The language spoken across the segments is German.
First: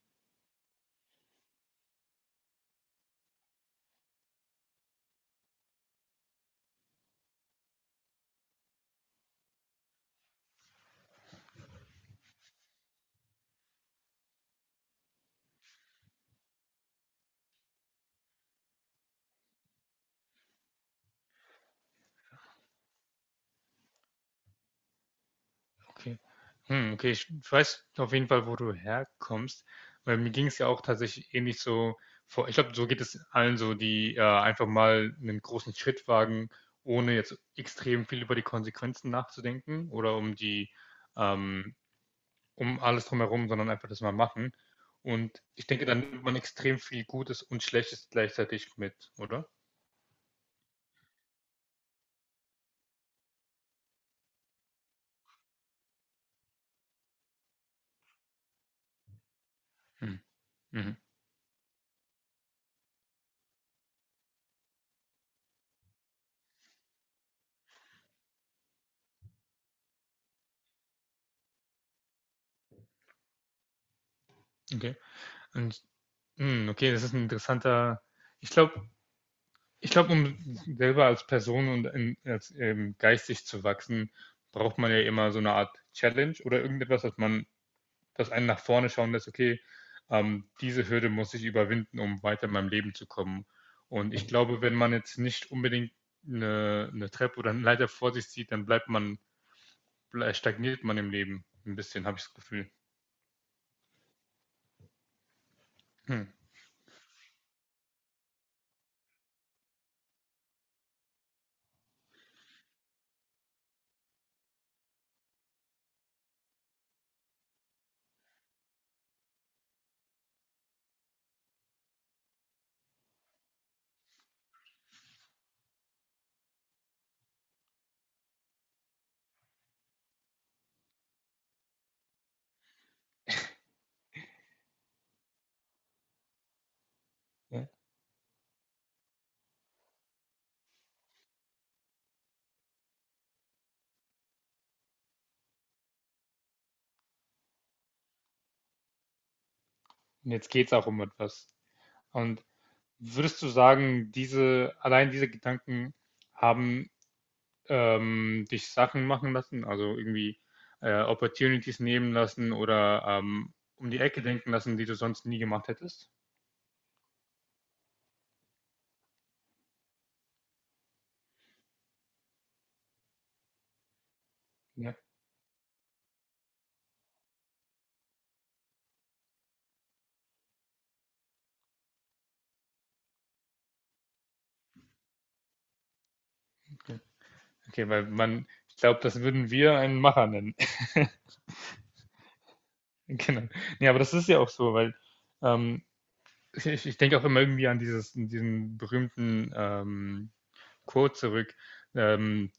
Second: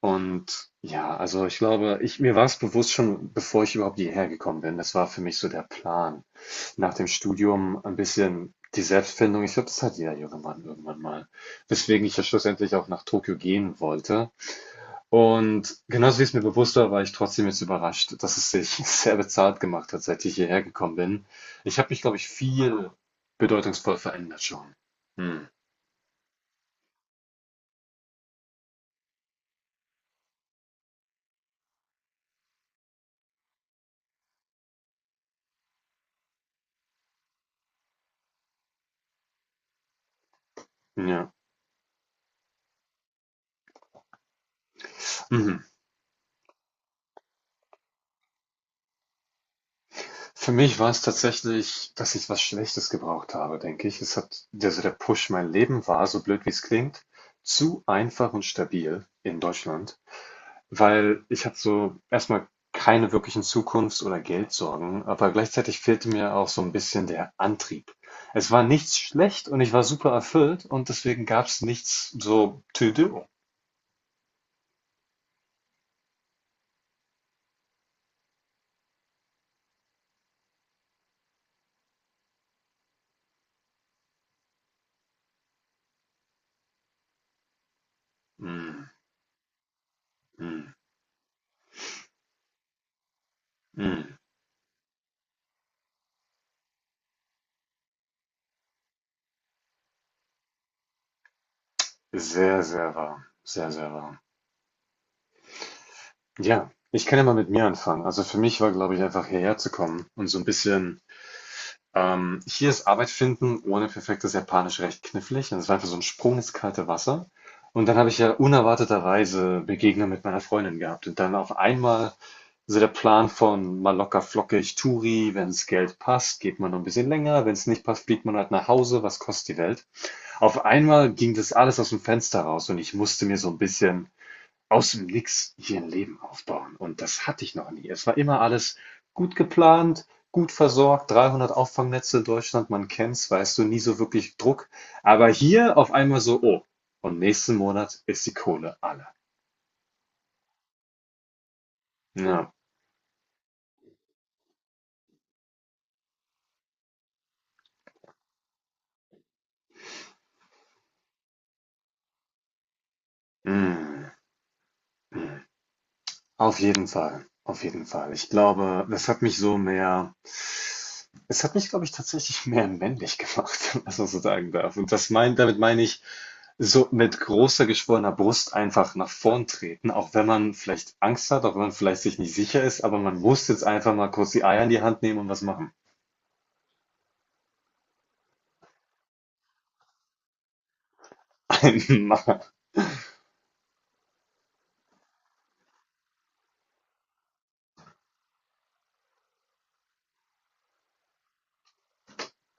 Und ja, also ich glaube, mir war es bewusst schon, bevor ich überhaupt hierher gekommen bin. Das war für mich so der Plan. Nach dem Studium ein bisschen die Selbstfindung. Ich glaube, das hat jeder junge Mann irgendwann mal. Weswegen ich ja schlussendlich auch nach Tokio gehen wollte. Und genauso wie es mir bewusst war, war ich trotzdem jetzt überrascht, dass es sich sehr bezahlt gemacht hat, seit ich hierher gekommen bin. Ich habe mich, glaube ich, viel bedeutungsvoll verändert schon. Hm. Okay. Okay, ich weiß auf jeden Fall, wo du herkommst, weil mir ging es ja auch tatsächlich ähnlich so vor. Ich glaube, so geht es allen so, die einfach mal einen großen Schritt wagen, ohne jetzt extrem viel über die Konsequenzen nachzudenken oder um Ja. ähm, um alles drumherum, sondern einfach das mal machen. Und Mhm. ich denke, dann nimmt man extrem viel Gutes und Schlechtes gleichzeitig mit, oder? Für mich war es tatsächlich, dass ich was Schlechtes gebraucht habe, denke ich. Es hat also der Push, mein Leben war, so blöd wie es klingt, zu einfach und stabil in Deutschland, Hm. Mhm. weil ich hatte so erstmal keine wirklichen Zukunfts- oder Geldsorgen, aber gleichzeitig fehlte mir auch so ein bisschen der Antrieb. Es war nichts schlecht und ich war super erfüllt und deswegen gab es nichts so to do. Okay. Und, okay, das ist ein interessanter. Ich glaube, Ich glaube, um selber als Person geistig zu wachsen, braucht man ja immer so eine Art Challenge oder dass einen nach vorne Mm, schauen lässt, okay, mm, diese Hürde muss ich überwinden, um weiter in meinem Leben zu kommen. Und mm. ich glaube, wenn man jetzt nicht unbedingt eine Treppe oder eine Leiter vor sich sieht, dann stagniert man im Leben ein bisschen, habe ich das Sehr, Gefühl. sehr warm. Sehr, sehr warm. Hm. Ja, ich kann ja mal mit mir anfangen. Also für mich war, glaube ich, einfach hierher zu kommen und so ein bisschen, hier ist Arbeit finden ohne perfektes Japanisch recht knifflig. Und es war einfach so ein Sprung ins kalte Wasser. Und dann habe ich ja unerwarteterweise Begegnung mit meiner Freundin gehabt. Und dann auf einmal so der Plan von mal locker flockig Touri, wenn's Geld passt, geht man noch ein bisschen länger, wenn's nicht passt, fliegt man halt nach Hause, was kostet die Welt? Auf einmal ging das alles aus dem Fenster raus und ich musste mir so ein bisschen aus dem Nix hier ein Leben aufbauen. Und das hatte ich Ja. noch nie. Es war immer alles gut geplant, gut versorgt, 300 Auffangnetze in Deutschland, man kennt's, weißt du, nie so wirklich Druck. Aber hier auf einmal so, oh, und nächsten Monat ist die Kohle alle. Und jetzt geht es auch um etwas. Und Ja, würdest du sagen, allein diese Gedanken haben dich Sachen machen lassen, also irgendwie Opportunities nehmen lassen oder um die mm, Ecke denken lassen, die du sonst nie gemacht hättest? auf jeden Fall, auf jeden Fall. Ich glaube, das hat mich so mehr, es hat mich, glaube ich, tatsächlich mehr männlich gemacht, was man so sagen darf. Und Ja, damit meine ich, so mit großer geschwollener Brust einfach nach vorn treten, auch wenn man vielleicht Angst hat, auch wenn man vielleicht sich nicht sicher ist, aber man muss jetzt einfach mal kurz die Eier in die Hand nehmen und was machen. okay. Okay, weil man, ich glaube, das würden wir einen Macher nennen. Einmal. Genau. Ja, aber das ist ja auch so, weil ähm, ich denke auch immer irgendwie an an diesen berühmten Quote zurück, ähm,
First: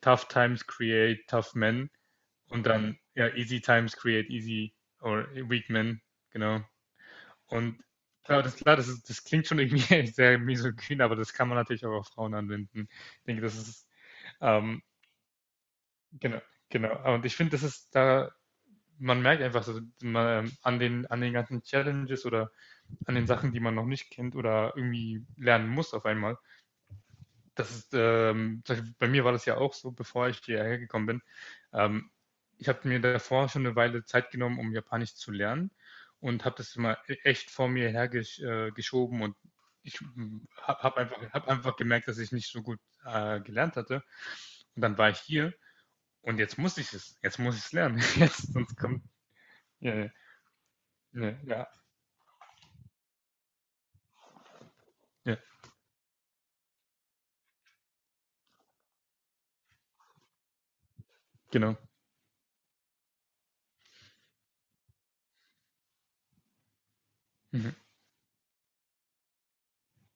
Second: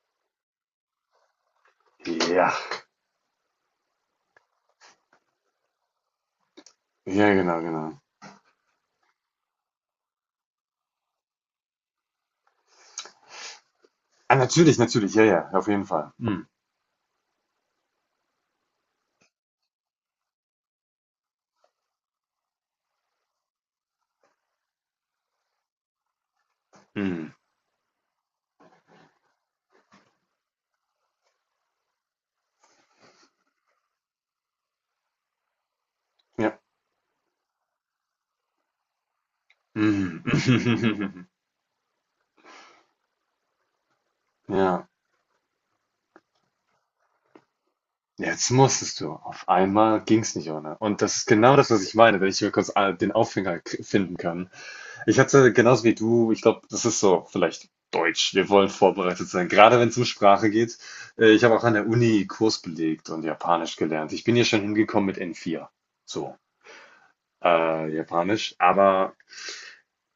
tough times create tough men, Ja. und dann ja, easy times create easy or weak men, genau. Ja, genau, Und genau. Das klingt schon irgendwie sehr misogyn, aber das kann man natürlich auch auf Frauen anwenden. Ich denke, das ist, Ah, natürlich, ähm, natürlich, ja, ja, auf jeden Fall. genau, genau. Und ich finde, das ist da, man merkt einfach so, man, an an den ganzen Challenges oder an den Sachen, die man noch nicht kennt oder irgendwie lernen muss auf einmal, mm, das ist, ähm, bei mir war das ja auch so, bevor ich hierher gekommen bin. Ähm, Ich habe mir davor schon eine Weile Zeit genommen, um Japanisch zu lernen und habe ja. das immer echt vor mir hergeschoben geschoben. Und ich Mm. habe hab einfach, hab einfach gemerkt, dass ich nicht so gut gelernt hatte. Und Ja. dann war ich hier und jetzt muss ich es. Jetzt muss ich es lernen. Jetzt Jetzt, sonst musstest kommt. du. Auf Ja, einmal ja, ging's nicht ohne. Und das ist ja, genau ja, das, was ich meine, wenn ich mir kurz den Aufhänger finden kann. Ich ja, hatte genauso wie du, ich glaube, das ist so vielleicht Deutsch. Wir wollen vorbereitet sein, gerade wenn es um Sprache geht. Ich habe auch an genau. der Uni Kurs belegt und Japanisch gelernt. Ich bin hier schon hingekommen mit N4. So, Mhm. Japanisch. Aber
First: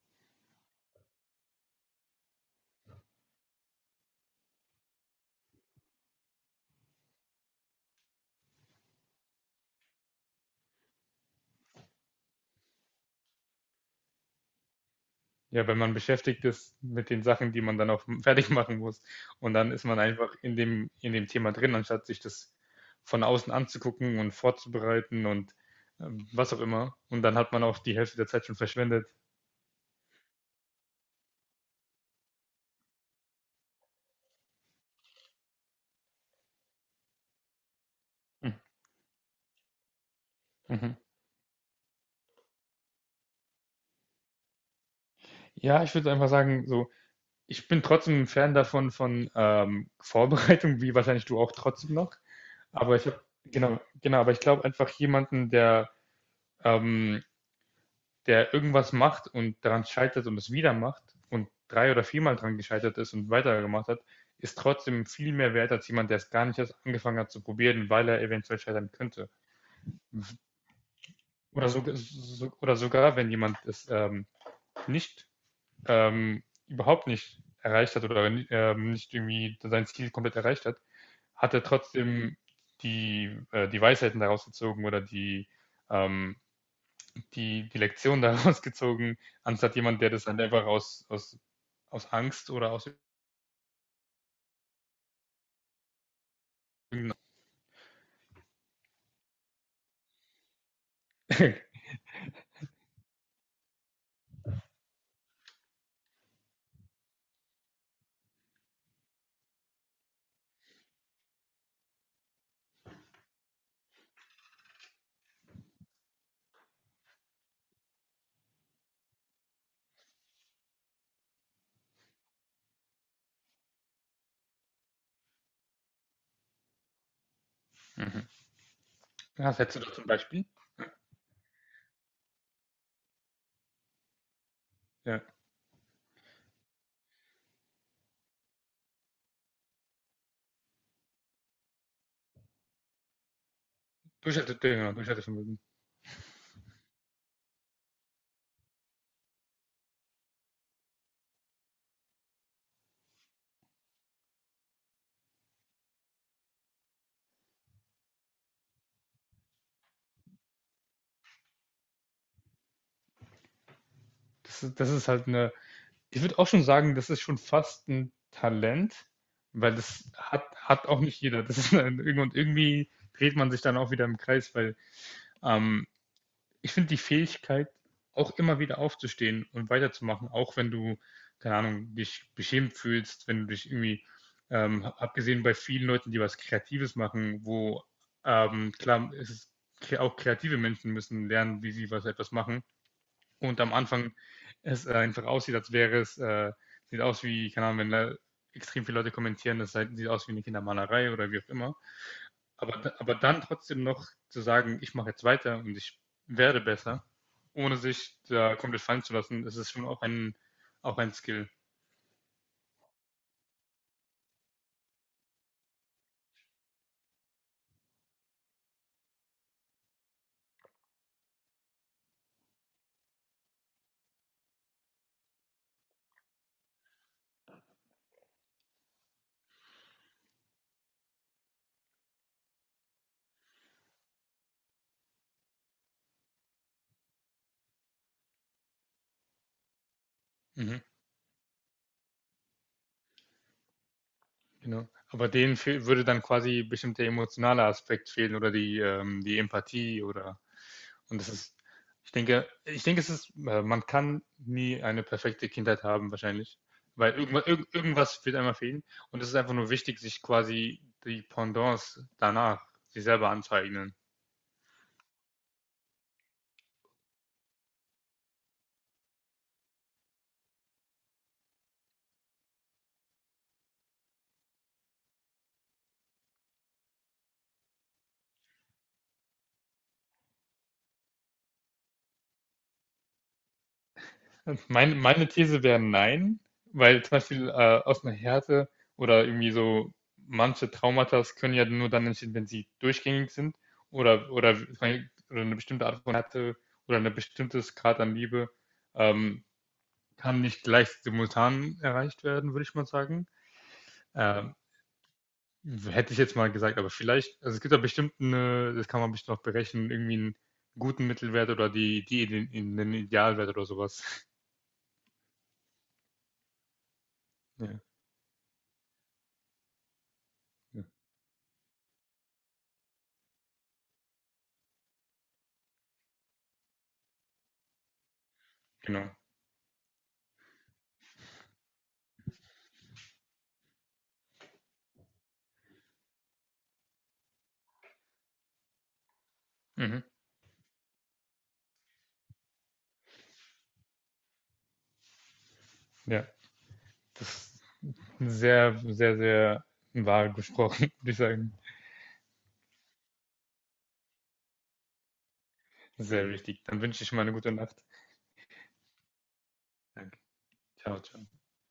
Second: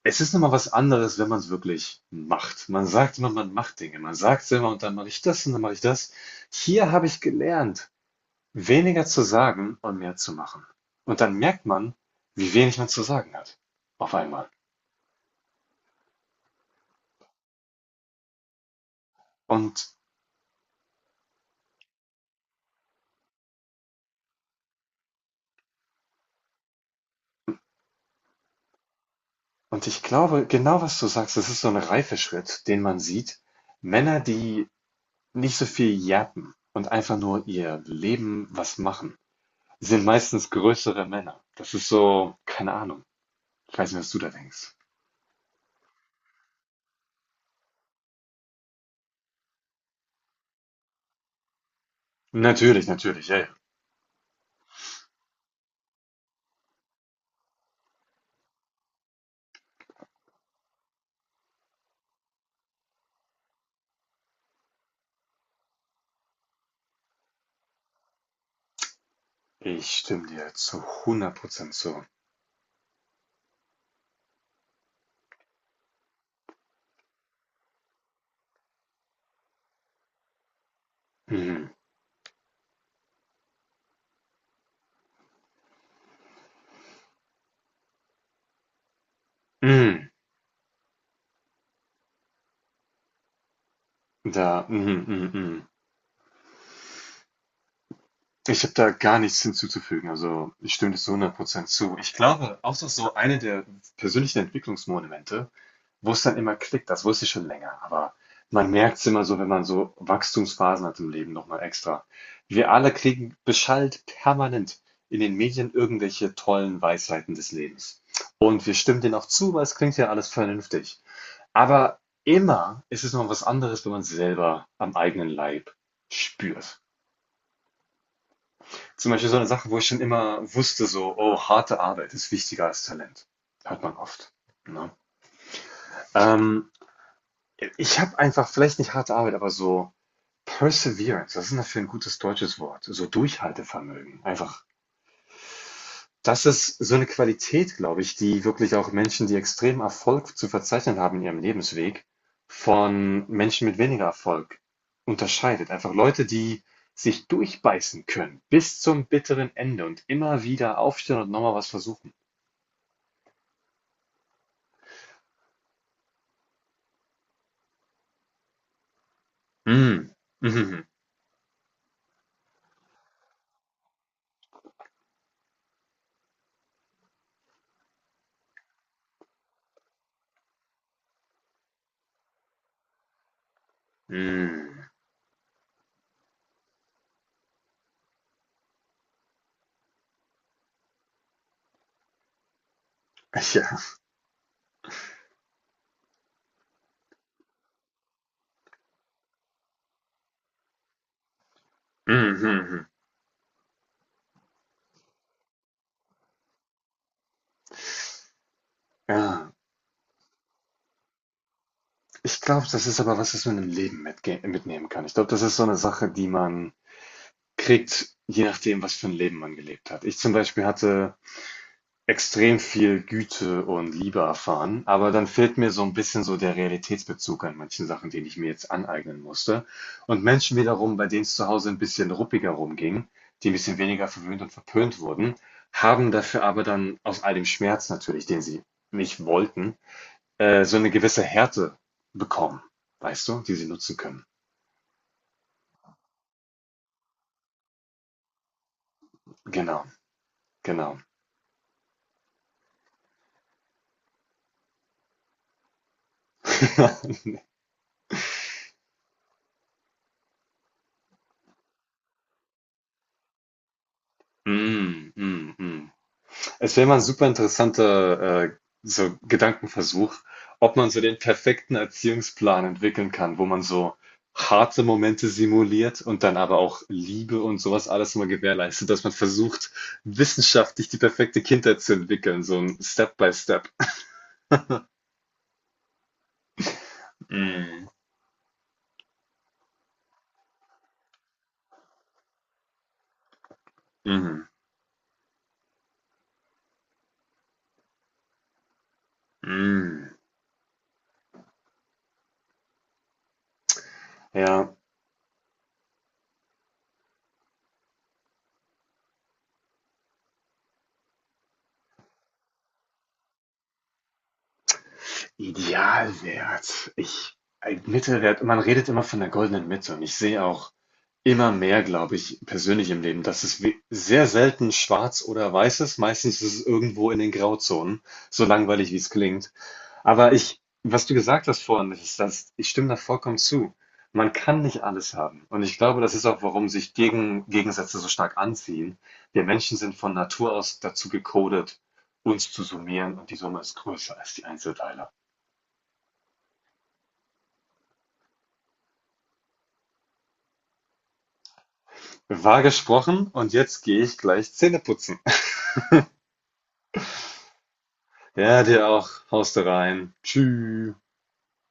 es ist nochmal was anderes, wenn man es wirklich macht. Man sagt immer, man macht Dinge. Man sagt es immer und dann mache ich das und dann mache ich das. Hier habe ich gelernt. Weniger zu sagen und mehr zu machen. Und dann merkt man, wie wenig man zu sagen hat. Auf einmal. Ja, wenn man beschäftigt ist mit den Sachen, die man dann auch fertig machen muss. Und dann ist Und, man einfach in in dem Thema drin, anstatt sich das von außen anzugucken und vorzubereiten und was auch immer. Und dann hat man auch die Hälfte der Zeit schon verschwendet. und ich glaube, genau was du sagst, das ist so ein Reifeschritt, den man sieht. Männer, die nicht so viel jappen und einfach nur ihr Leben Hm. was machen, sind meistens Mhm. größere Männer. Das ist so, keine Ahnung. Ich weiß nicht, was du da denkst. Ja, ich würde einfach sagen, so, ich bin trotzdem ein Fan davon von Vorbereitung, wie wahrscheinlich du auch trotzdem noch. Natürlich, Aber natürlich, ey. Genau, aber ich glaube einfach jemanden, der ähm, der irgendwas macht und daran scheitert und es wieder macht und drei oder viermal dran gescheitert ist und weitergemacht hat, ist trotzdem viel mehr wert als jemand, der es gar nicht erst angefangen hat zu probieren, weil er eventuell scheitern könnte. Ich stimme dir zu hundert Prozent zu. Oder sogar, wenn jemand es nicht, überhaupt nicht erreicht hat oder nicht irgendwie sein Ziel komplett erreicht hat, hat er Mhm. trotzdem die Weisheiten daraus gezogen oder ähm, die Lektion daraus gezogen, anstatt jemand, Mhm. der das dann einfach aus Angst oder aus Mhm, mhm, mhm. irgendeiner. Ich habe da gar nichts hinzuzufügen. Also, ich stimme dir zu hundert Prozent zu. Ich glaube, auch das ist so eine der persönlichen Entwicklungsmomente, wo es dann immer klickt. Das wusste ich schon länger, aber man merkt es immer so, wenn man so Wachstumsphasen hat im Leben noch mal extra. Wir alle kriegen beschallt permanent in den Medien irgendwelche tollen Weisheiten des Lebens. Und wir stimmen denen auch zu, weil es klingt ja alles vernünftig. Aber immer ist es noch was anderes, wenn man es selber am eigenen Leib spürt. Mhm. Zum Beispiel so eine Was Sache, hättest wo du ich da schon zum immer Beispiel? wusste, so, oh, harte Arbeit ist wichtiger als Talent. Hört man oft. Ne? Ja. Ähm, ich habe einfach vielleicht nicht harte Arbeit, aber so Perseverance. Das ist dafür ein gutes deutsches Wort? So Durchhaltevermögen. Einfach. Durchhaltevermögen, genau, Durchhaltevermögen. Das ist so eine Qualität, glaube ich, die wirklich auch Menschen, die extrem Erfolg zu verzeichnen haben in ihrem Lebensweg, von Menschen mit weniger Erfolg unterscheidet. Einfach Leute, die sich durchbeißen können bis zum bitteren Ende und immer wieder aufstehen und nochmal was versuchen. Das ist halt eine. Ich würde auch schon sagen, das ist schon fast ein Talent, weil Mhm. Mhm. hat auch nicht jeder. Das ist ein, und irgendwie dreht man sich dann auch wieder im Kreis, weil ähm, ich finde die Fähigkeit, auch immer wieder aufzustehen und weiterzumachen, auch wenn du, keine Ahnung, dich beschämt fühlst, wenn du dich irgendwie, Mhm. abgesehen bei vielen Leuten, die was Kreatives machen, wo klar, auch kreative Menschen müssen lernen, wie sie was etwas machen. Und Ja. am Anfang es einfach aussieht, sieht aus wie, keine Ahnung, wenn da extrem viele Leute kommentieren, sieht aus wie eine Kindermalerei oder wie auch immer. Mhm. Aber, aber dann trotzdem noch zu sagen, ich mache jetzt weiter und ich werde besser, ohne sich da komplett fallen zu lassen, Ja. das ist schon auch auch ein Skill. Ich glaube, das ist aber was, was man im Leben mitge mitnehmen kann. Ich glaube, das ist so eine Sache, die man kriegt, je nachdem, was für ein Leben man gelebt hat. Ich zum Beispiel hatte extrem viel Güte und Liebe erfahren, aber dann fehlt mir so ein bisschen so der Realitätsbezug an manchen Sachen, den ich mir jetzt aneignen musste. Und Menschen wiederum, bei denen es zu Hause ein bisschen ruppiger rumging, die ein bisschen weniger verwöhnt und verpönt wurden, haben dafür aber dann aus all dem Schmerz natürlich, den sie nicht wollten, so Mhm, eine gewisse Härte bekommen, weißt du, die sie nutzen können. genau. Aber denen fehl, würde dann quasi bestimmt der emotionale Aspekt fehlen oder die Genau, Empathie oder, genau. und ich denke, es ist, man kann nie eine perfekte Kindheit haben, wahrscheinlich, weil irgendwas wird einmal fehlen und es ist einfach nur wichtig, sich quasi die Pendants danach, sich selber anzueignen. Mhm, mhm, mhm. Es wäre mal ein super interessanter so Gedankenversuch, ob man so den perfekten Erziehungsplan entwickeln kann, wo man so harte Momente simuliert und dann aber auch Liebe und sowas alles immer gewährleistet, dass man versucht, wissenschaftlich die perfekte Kindheit zu entwickeln, so ein Step-by-Step. Meine These wäre nein, weil zum Beispiel Mm, aus einer Härte oder irgendwie so manche Traumata können ja nur dann entstehen, wenn sie durchgängig sind oder, mhm, oder, oder eine bestimmte Art von Härte oder ein bestimmtes Grad an Liebe ähm, mm. kann nicht gleich simultan erreicht werden, würde ich mal sagen. Ähm, Ja, hätte ich jetzt mal gesagt, aber vielleicht, also es gibt da bestimmt eine, das kann man bestimmt noch berechnen, irgendwie einen guten Mittelwert oder in den Idealwert oder sowas. Idealwert. Ja, Ein Mittelwert, man redet immer von der goldenen Mitte und ich sehe auch, ja, immer mehr, glaube ich, persönlich im Leben, dass es we sehr selten schwarz oder weiß ist. Meistens ist es irgendwo in den Grauzonen, so langweilig, wie genau. es klingt. Aber ich, was du gesagt hast vorhin, das ist das, ich stimme da vollkommen zu. Man kann nicht alles haben. Und ich glaube, das ist auch, warum sich Gegensätze so stark anziehen. Wir Menschen sind Mhm. von Natur aus dazu gecodet, uns zu summieren und die Summe ist größer als die Einzelteile. Ja, das ist sehr, sehr, sehr wahr gesprochen, würde ich sagen. Wahr gesprochen und jetzt gehe ich gleich Zähne putzen. Sehr wichtig. Dann wünsche ich mal eine gute Nacht. Ja, dir auch. Haust du rein. Danke. Tschüss. Ciao, ciao.